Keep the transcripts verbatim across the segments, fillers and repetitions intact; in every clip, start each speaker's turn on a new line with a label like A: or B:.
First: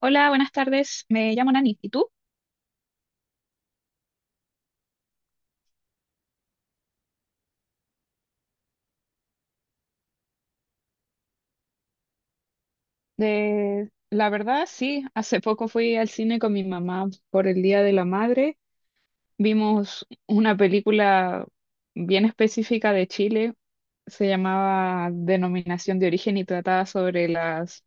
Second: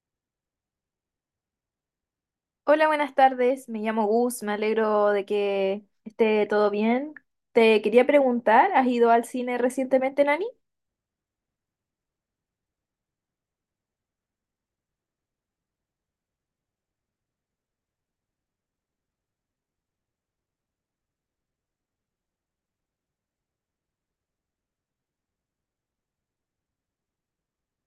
A: Hola, buenas tardes. Me llamo Nani. ¿Y tú?
B: Hola, buenas tardes. Me llamo Gus. Me alegro de que esté todo bien. Te quería preguntar, ¿has ido al cine recientemente, Nani?
A: De, la verdad, sí. Hace poco fui al cine con mi mamá por el Día de la Madre. Vimos una película bien específica de Chile. Se llamaba Denominación de Origen y trataba sobre las,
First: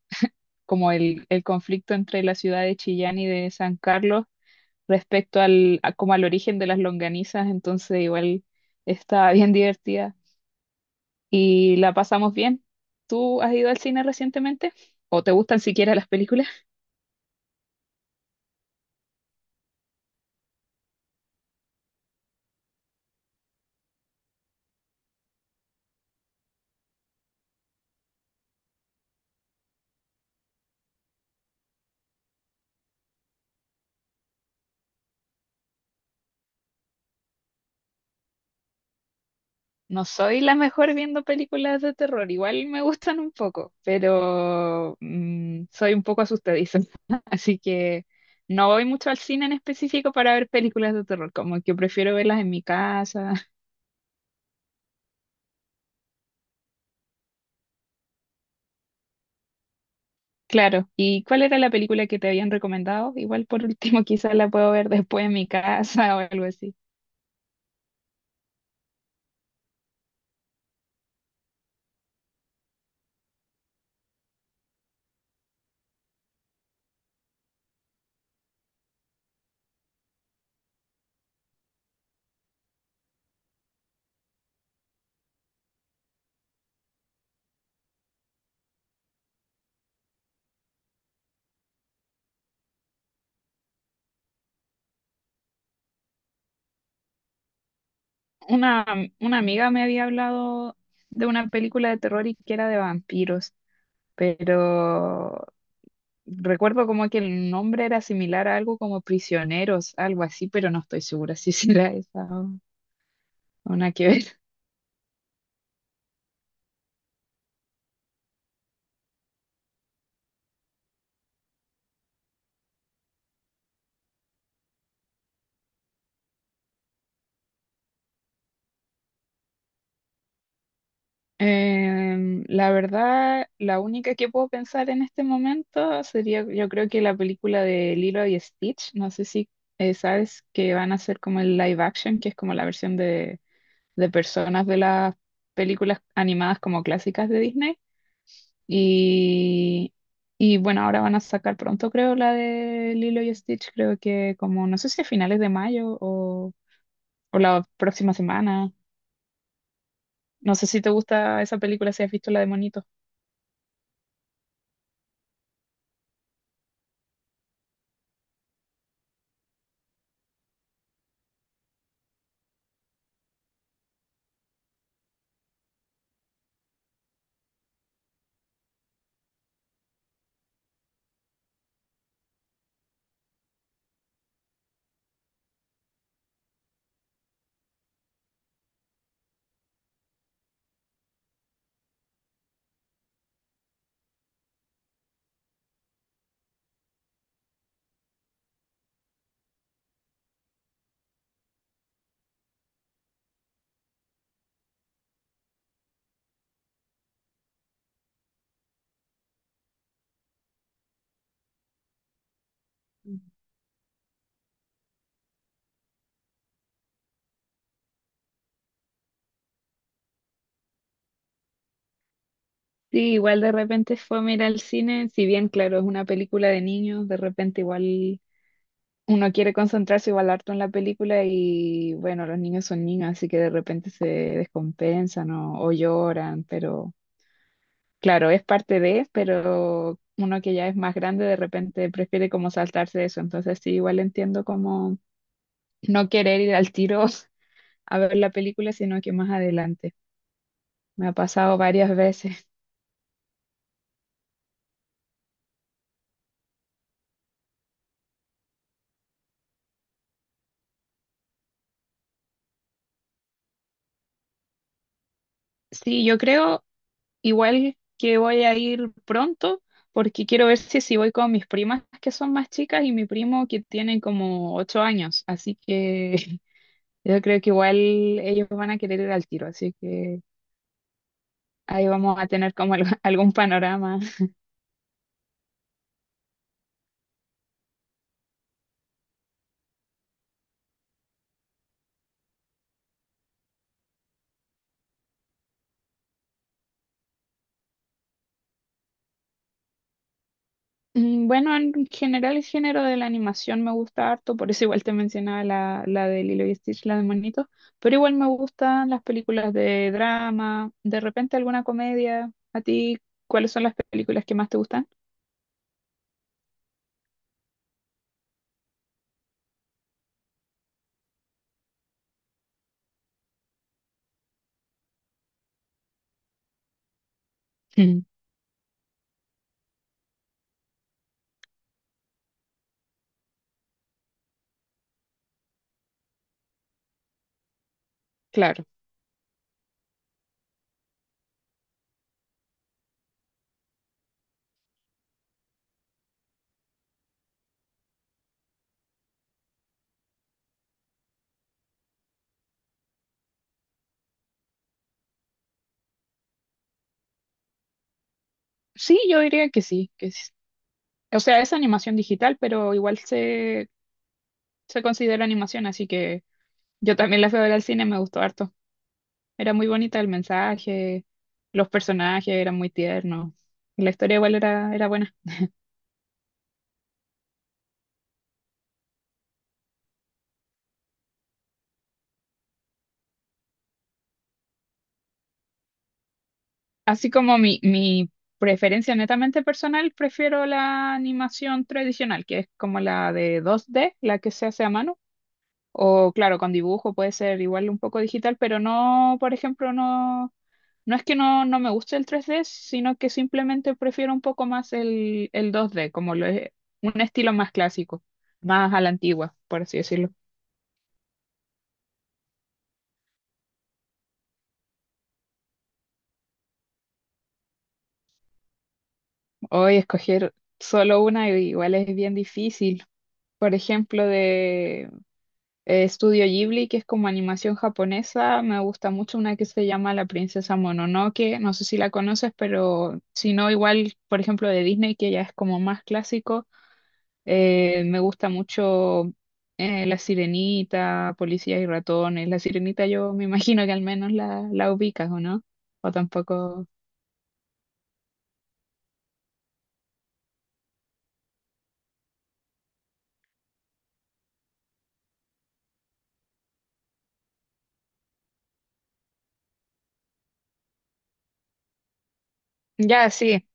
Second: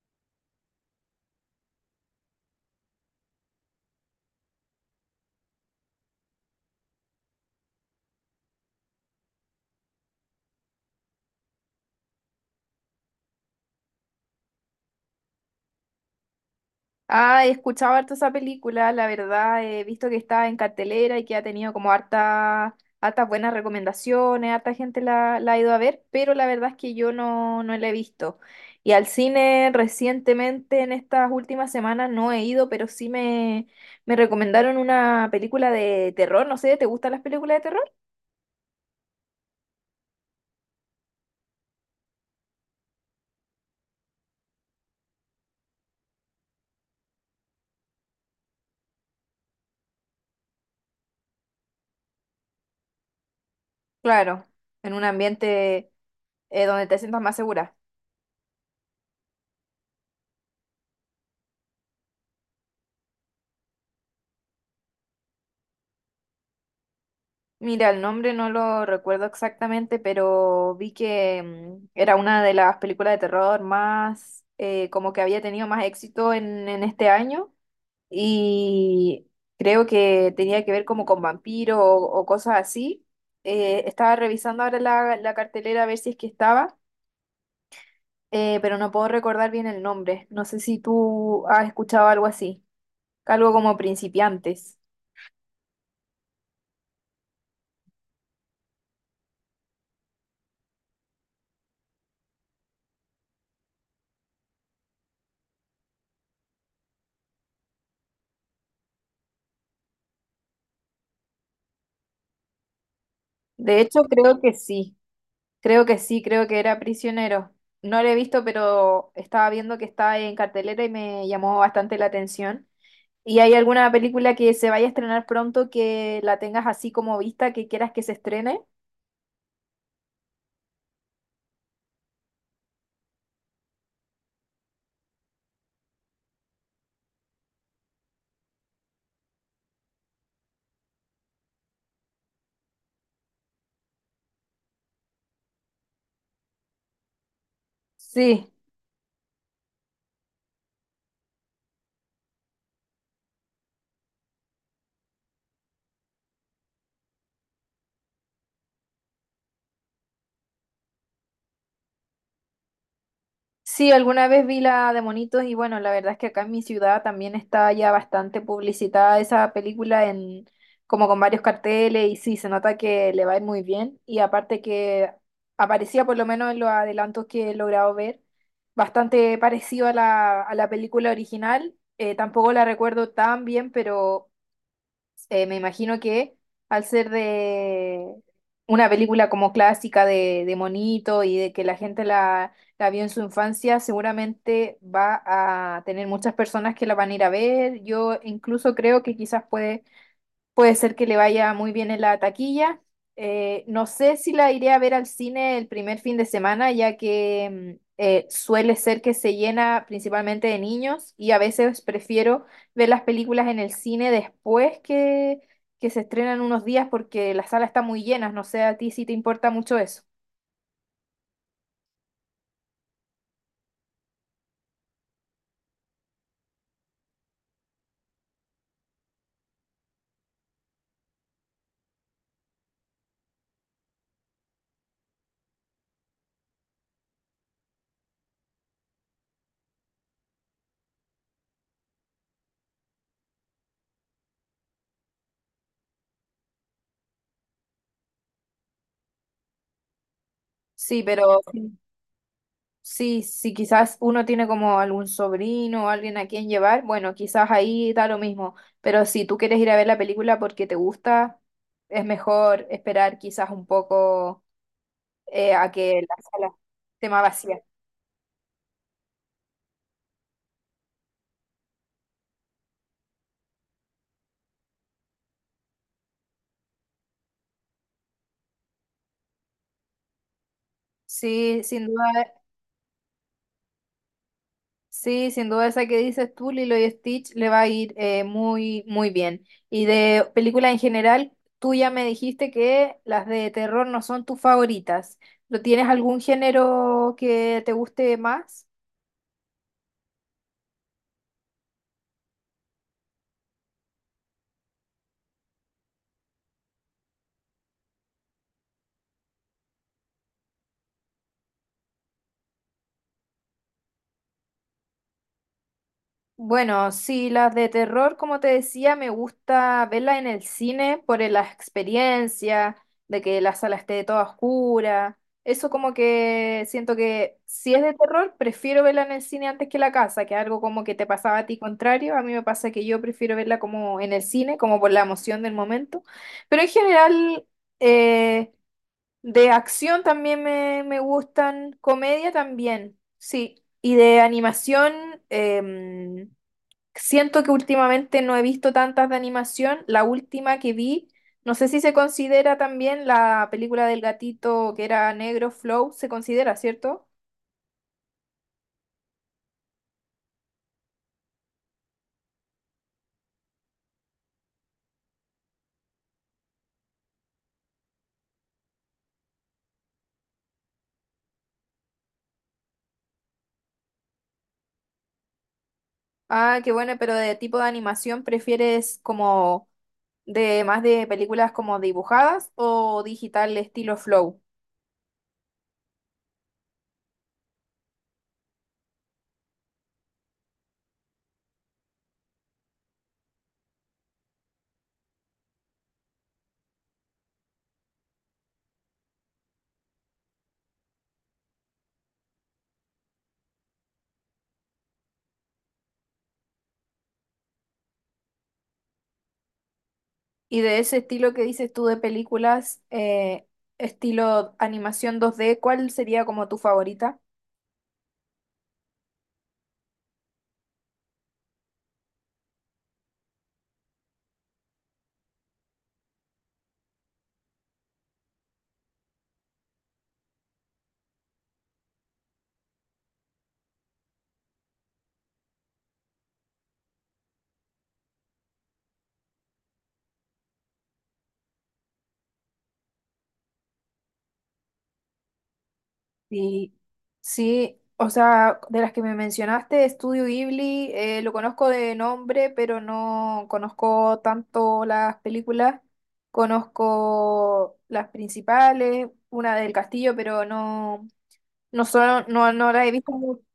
A: como el, el conflicto entre la ciudad de Chillán y de San Carlos respecto al, a- como al origen de las longanizas. Entonces, igual estaba bien divertida. Y la pasamos bien. ¿Tú has ido al cine recientemente? ¿O te gustan siquiera las películas?
B: Ah, he escuchado harto esa película, la verdad, he visto que está en cartelera y que ha tenido como harta, hartas buenas recomendaciones, harta gente la, la ha ido a ver, pero la verdad es que yo no, no la he visto. Y al cine recientemente, en estas últimas semanas, no he ido, pero sí me, me recomendaron una película de terror, no sé, ¿te gustan las películas de terror?
A: No soy la mejor viendo películas de terror, igual me gustan un poco, pero mm, soy un poco asustadiza, así que no voy mucho al cine en específico para ver películas de terror, como que prefiero verlas en mi casa.
B: Claro, en un ambiente eh, donde te sientas más segura.
A: Claro, ¿y cuál era la película que te habían recomendado? Igual por último quizás la puedo ver después en mi casa o algo así.
B: Mira, el nombre no lo recuerdo exactamente, pero vi que mm, era una de las películas de terror más, eh, como que había tenido más éxito en, en este año y creo que tenía que ver como con vampiros o, o cosas así. Eh, estaba revisando ahora la, la cartelera a ver si es que estaba, eh, pero no puedo recordar bien el nombre. No sé si tú has escuchado algo así, algo como principiantes.
A: Una, una amiga me había hablado de una película de terror y que era de vampiros, pero recuerdo como que el nombre era similar a algo como Prisioneros, algo así, pero no estoy segura si será esa o o
B: De
A: nada
B: hecho,
A: que ver.
B: creo que sí, creo que sí, creo que era Prisionero. No lo he visto, pero estaba viendo que está en cartelera y me llamó bastante la atención. ¿Y hay alguna película que se vaya a estrenar pronto que la tengas así como vista, que quieras que se estrene?
A: Em, la verdad, la única que puedo pensar en este momento sería, yo creo que la película de Lilo y Stitch, no sé si eh, sabes que van a hacer como el live action, que es como la versión de personas de las películas animadas como clásicas de Disney.
B: Sí.
A: Y, y bueno, ahora van a sacar pronto, creo, la de Lilo y Stitch, creo que como, no sé si a finales de mayo o, o la próxima semana. No sé si te gusta esa película, si has visto la de Monito.
B: Sí, alguna vez vi la de Monitos y bueno, la verdad es que acá en mi ciudad también está ya bastante publicitada esa película en como con varios carteles y sí, se nota que le va a ir muy bien y aparte que aparecía por lo menos en los adelantos que he logrado ver, bastante parecido a la, a la película original, eh, tampoco la recuerdo tan bien, pero eh, me imagino que al ser de una película como clásica de, de monito y de que la gente la, la vio en su infancia, seguramente va a tener muchas personas que la van a ir a ver. Yo incluso creo que quizás puede Puede ser que le vaya muy bien en la taquilla. Eh, no sé si la iré a ver al cine el primer fin de semana, ya que mm, eh, suele ser que se llena principalmente de niños y a veces prefiero ver las películas en el cine después que, que se estrenan unos días porque la sala está muy llena. No sé a ti si te importa mucho eso.
A: Sí, igual de repente fue a mirar al cine, si bien claro, es una película de niños, de repente igual uno quiere concentrarse igual harto en la película y bueno, los niños son niños, así que de repente se descompensan o, o lloran, pero claro, es parte de, pero uno que ya es más grande de repente prefiere como saltarse eso, entonces sí, igual entiendo como no querer ir al tiro a ver la película, sino que más adelante.
B: Sí,
A: Me ha
B: pero...
A: pasado varias veces.
B: Sí, si quizás uno tiene como algún sobrino o alguien a quien llevar, bueno, quizás ahí da lo mismo, pero si tú quieres ir a ver la película porque te gusta, es mejor esperar quizás un poco eh, a que
A: Sí,
B: la
A: yo
B: sala
A: creo.
B: esté más vacía.
A: Igual que voy a ir pronto, porque quiero ver si, si voy con mis primas que son más chicas y mi primo que tiene como ocho años. Así que yo creo que igual ellos van a querer ir al tiro. Así que
B: Sí, sin
A: ahí vamos
B: duda,
A: a tener como algo- algún panorama.
B: sí, sin duda esa que dices tú, Lilo y Stitch, le va a ir eh, muy, muy bien. Y de películas en general, tú ya me dijiste que las de terror no son tus favoritas. ¿No tienes algún género que te guste más?
A: Mm, Bueno, en general el género de la animación me gusta harto, por eso igual te mencionaba la, la de Lilo y Stitch, la de Monito, pero igual me gustan las películas de drama, de repente alguna comedia. ¿A ti cuáles son las películas que más te gustan?
B: Bueno, sí, las de terror, como te decía, me gusta verlas en el cine por el- la experiencia, de que la sala esté toda oscura. Eso como que siento que si es de terror, prefiero verla en el cine antes que en la casa, que algo como que te pasaba a ti contrario. A mí me pasa que yo prefiero verla como en el cine, como por la emoción del momento. Pero en general, eh,
A: Claro.
B: de acción también me, me gustan, comedia también, sí. Y de animación... em, siento que últimamente no he visto tantas de animación. La última que vi, no sé si se considera también la película del gatito que era negro, Flow, se considera, ¿cierto?
A: Sí, yo diría que sí, que sí. O sea, es animación digital, pero igual se, se considera animación, así que yo también la fui a ver al cine, me gustó harto. Era muy bonita el mensaje, los personajes eran muy tiernos, y la historia igual era, era buena.
B: Ah, qué bueno, pero de tipo de animación, ¿prefieres como de más de películas como dibujadas o digital estilo Flow?
A: Así como mi, mi preferencia netamente personal, prefiero la animación tradicional, que es como la de dos D, la que se hace a mano. O claro, con dibujo puede ser igual un poco digital, pero no, por ejemplo, no. No es que no, no me guste el tres D, sino que simplemente prefiero un poco más el, el dos D, como lo es, un estilo más clásico, más a la antigua, por así decirlo.
B: Y de ese estilo que dices tú de películas, eh, estilo animación dos D, ¿cuál sería como tu favorita?
A: Hoy escoger solo una igual es bien difícil. Por ejemplo, de eh, Studio Ghibli, que es como animación japonesa, me gusta mucho una que se llama La Princesa Mononoke, no sé si la conoces, pero si no, igual, por ejemplo, de Disney, que ya es como más clásico. Eh, me gusta mucho eh, La Sirenita, Policías y Ratones. La Sirenita yo me imagino que al menos la, la ubicas, ¿o no? O tampoco...
B: Sí, sí, o sea, de las que me mencionaste, Estudio Ghibli, eh, lo conozco de nombre, pero no conozco tanto las películas. Conozco las principales, una del castillo, pero no, no, solo no, no la he
A: Ya,
B: visto mucho.
A: sí,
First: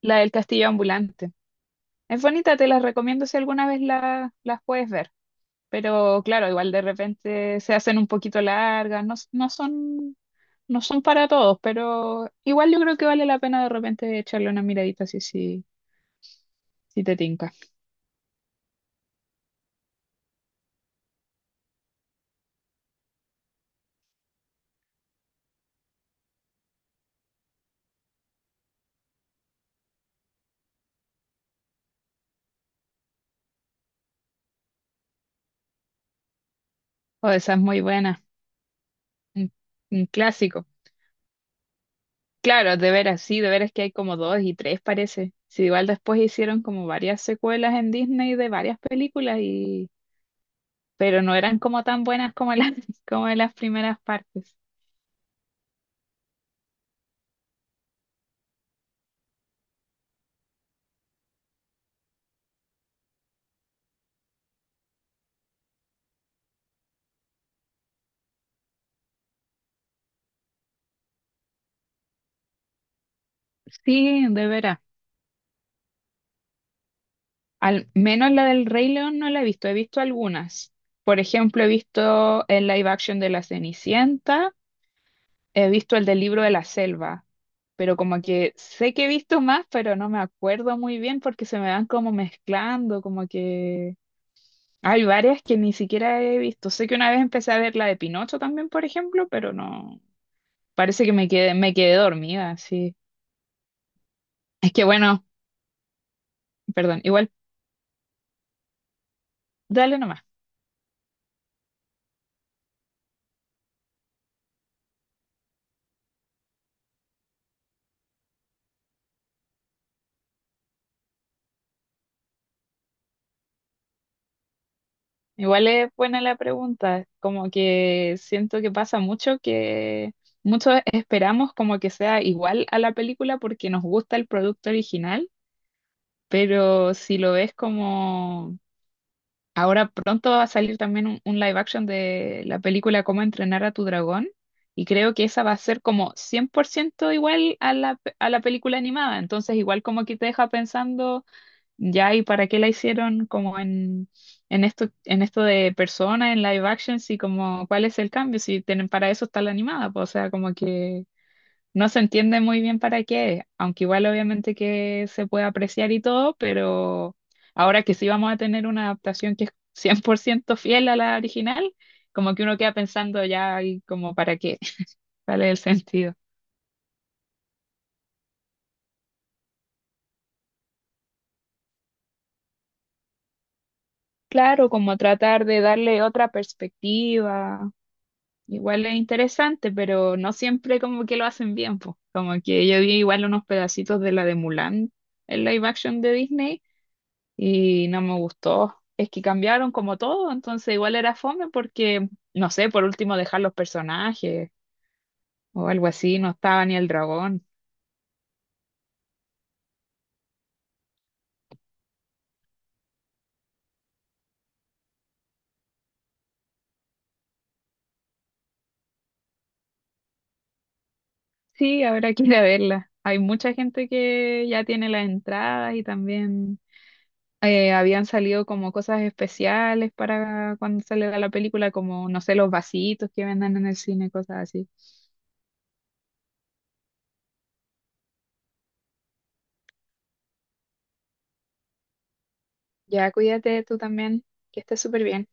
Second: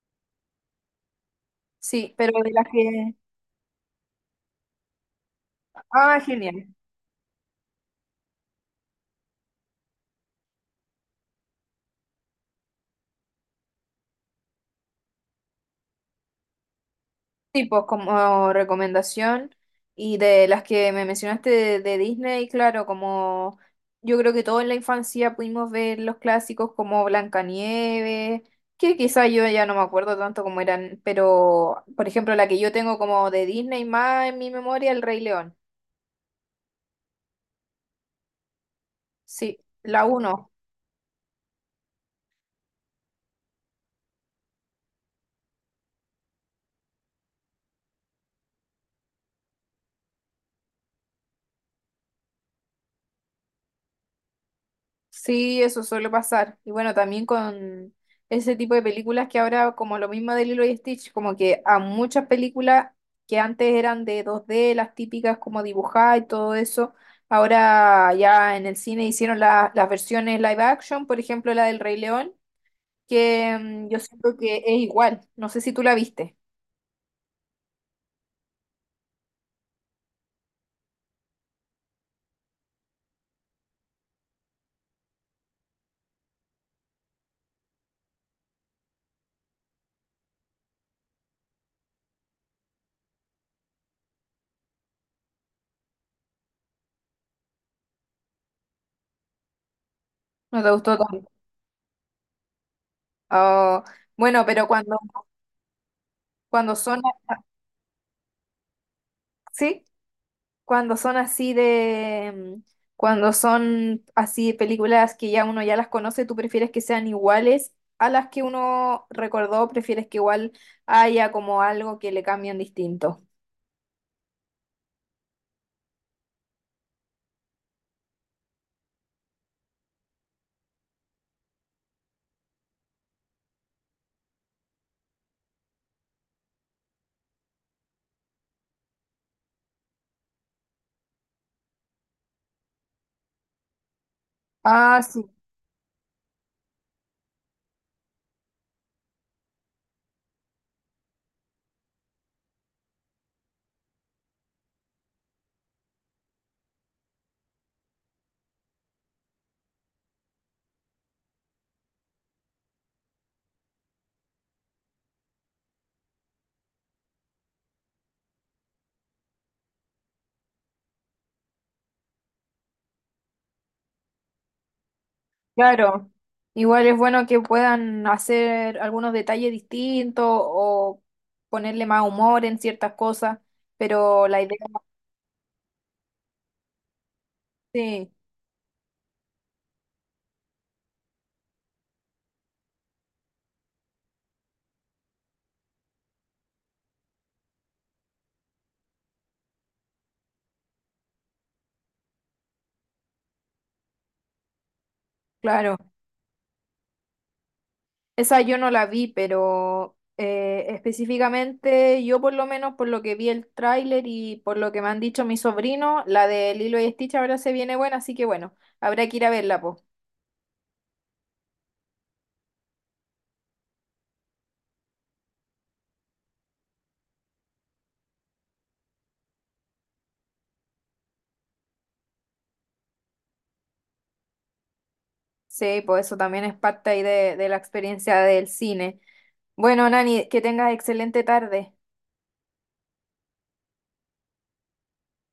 A: la del Castillo Ambulante.
B: Sí,
A: Es
B: pero de
A: bonita,
B: las
A: te la
B: que...
A: recomiendo si alguna vez la, las puedes ver.
B: Ah,
A: Pero claro,
B: genial.
A: igual de repente se hacen un poquito largas, no, s- no son, no son para todos, pero igual yo creo que vale la pena de repente echarle una miradita si, si, si te tinca.
B: Sí, pues como recomendación y de las que me mencionaste de, de Disney, claro, como yo creo que todos en la infancia pudimos ver los clásicos como Blancanieves, que quizá yo ya no me acuerdo tanto cómo eran, pero por ejemplo la que yo tengo como de Disney más en mi memoria, El Rey León.
A: O esa es muy buena, un
B: Sí, la
A: un
B: uno.
A: clásico. Claro, de veras, sí, de veras que hay como dos y tres parece. Sí, igual después hicieron como varias secuelas en Disney de varias películas y pero no eran como tan buenas como las como de las primeras partes.
B: Sí, eso suele pasar. Y bueno, también con ese tipo de películas que ahora, como lo mismo de Lilo y Stitch, como que a muchas películas que antes eran de dos d las típicas como dibujadas y todo eso, ahora ya en el cine hicieron la- las versiones live action, por ejemplo la del Rey León, que mm, yo
A: Sí,
B: siento
A: de
B: que es
A: veras.
B: igual. No sé si tú la viste,
A: Al menos la del Rey León no la he visto, he visto algunas. Por ejemplo, he visto el live action de La Cenicienta, he visto el del Libro de la Selva, pero como que sé que he visto más, pero no me acuerdo muy bien porque se me van como mezclando, como que hay varias que ni siquiera he visto. Sé que una vez empecé a ver la de Pinocho también, por ejemplo, pero no.
B: no te gustó
A: Parece que
B: tanto.
A: me quedé, me quedé dormida, sí.
B: Oh, bueno, pero
A: Es que
B: cuando,
A: bueno,
B: cuando son...
A: perdón, igual,
B: ¿Sí?
A: dale nomás.
B: Cuando son así de, mm, cuando son así películas que ya uno ya las conoce, ¿tú prefieres que sean iguales a las que uno recordó? ¿Prefieres que igual haya como algo que le cambian distinto?
A: Igual es buena la pregunta. Como que siento que pasa mucho que muchos esperamos como que sea igual a la película porque nos gusta el producto original, pero si lo ves como ahora pronto va a salir también un, un live action de la película Cómo entrenar a tu dragón y
B: Ah,
A: creo que
B: sí,
A: esa va a ser como cien por ciento igual a la, pe- a la película animada, entonces igual como que te deja pensando ya y para qué la hicieron como en, en esto, en esto de persona, en live action, y como cuál es el cambio, si tienen, para eso está la animada, pues, o sea, como que no se entiende muy bien para qué es, aunque igual obviamente que se puede apreciar y todo, pero ahora que sí vamos a tener una adaptación que es cien por ciento fiel a la original, como que uno queda pensando ya y como para qué, cuál es el
B: claro.
A: sentido.
B: Igual es bueno que puedan hacer algunos detalles distintos o ponerle más humor en ciertas cosas, pero la idea,
A: Claro, como tratar de darle otra perspectiva,
B: sí,
A: igual es interesante, pero no siempre como que lo hacen bien, pues. Como que yo vi igual unos pedacitos de la de Mulan, el live action de Disney y no me gustó. Es que cambiaron como todo, entonces igual era fome porque, no sé, por último dejar los personajes o
B: claro.
A: algo así, no estaba ni el dragón.
B: Esa yo no la vi, pero eh, específicamente yo por lo menos por lo que vi el tráiler y por lo que me han dicho mis sobrinos, la de Lilo y Stitch ahora se viene buena, así que bueno, habrá que ir a verla, po.
A: Sí, habrá que ir a verla. Hay mucha gente que ya tiene las entradas y también eh, habían salido como cosas especiales para cuando sale la película, como, no sé, los vasitos que venden en el cine, cosas así.
B: Sí, pues eso también es parte ahí de, de la experiencia del cine. Bueno, Nani, que tengas excelente tarde.
A: Ya cuídate tú también, que estés súper bien.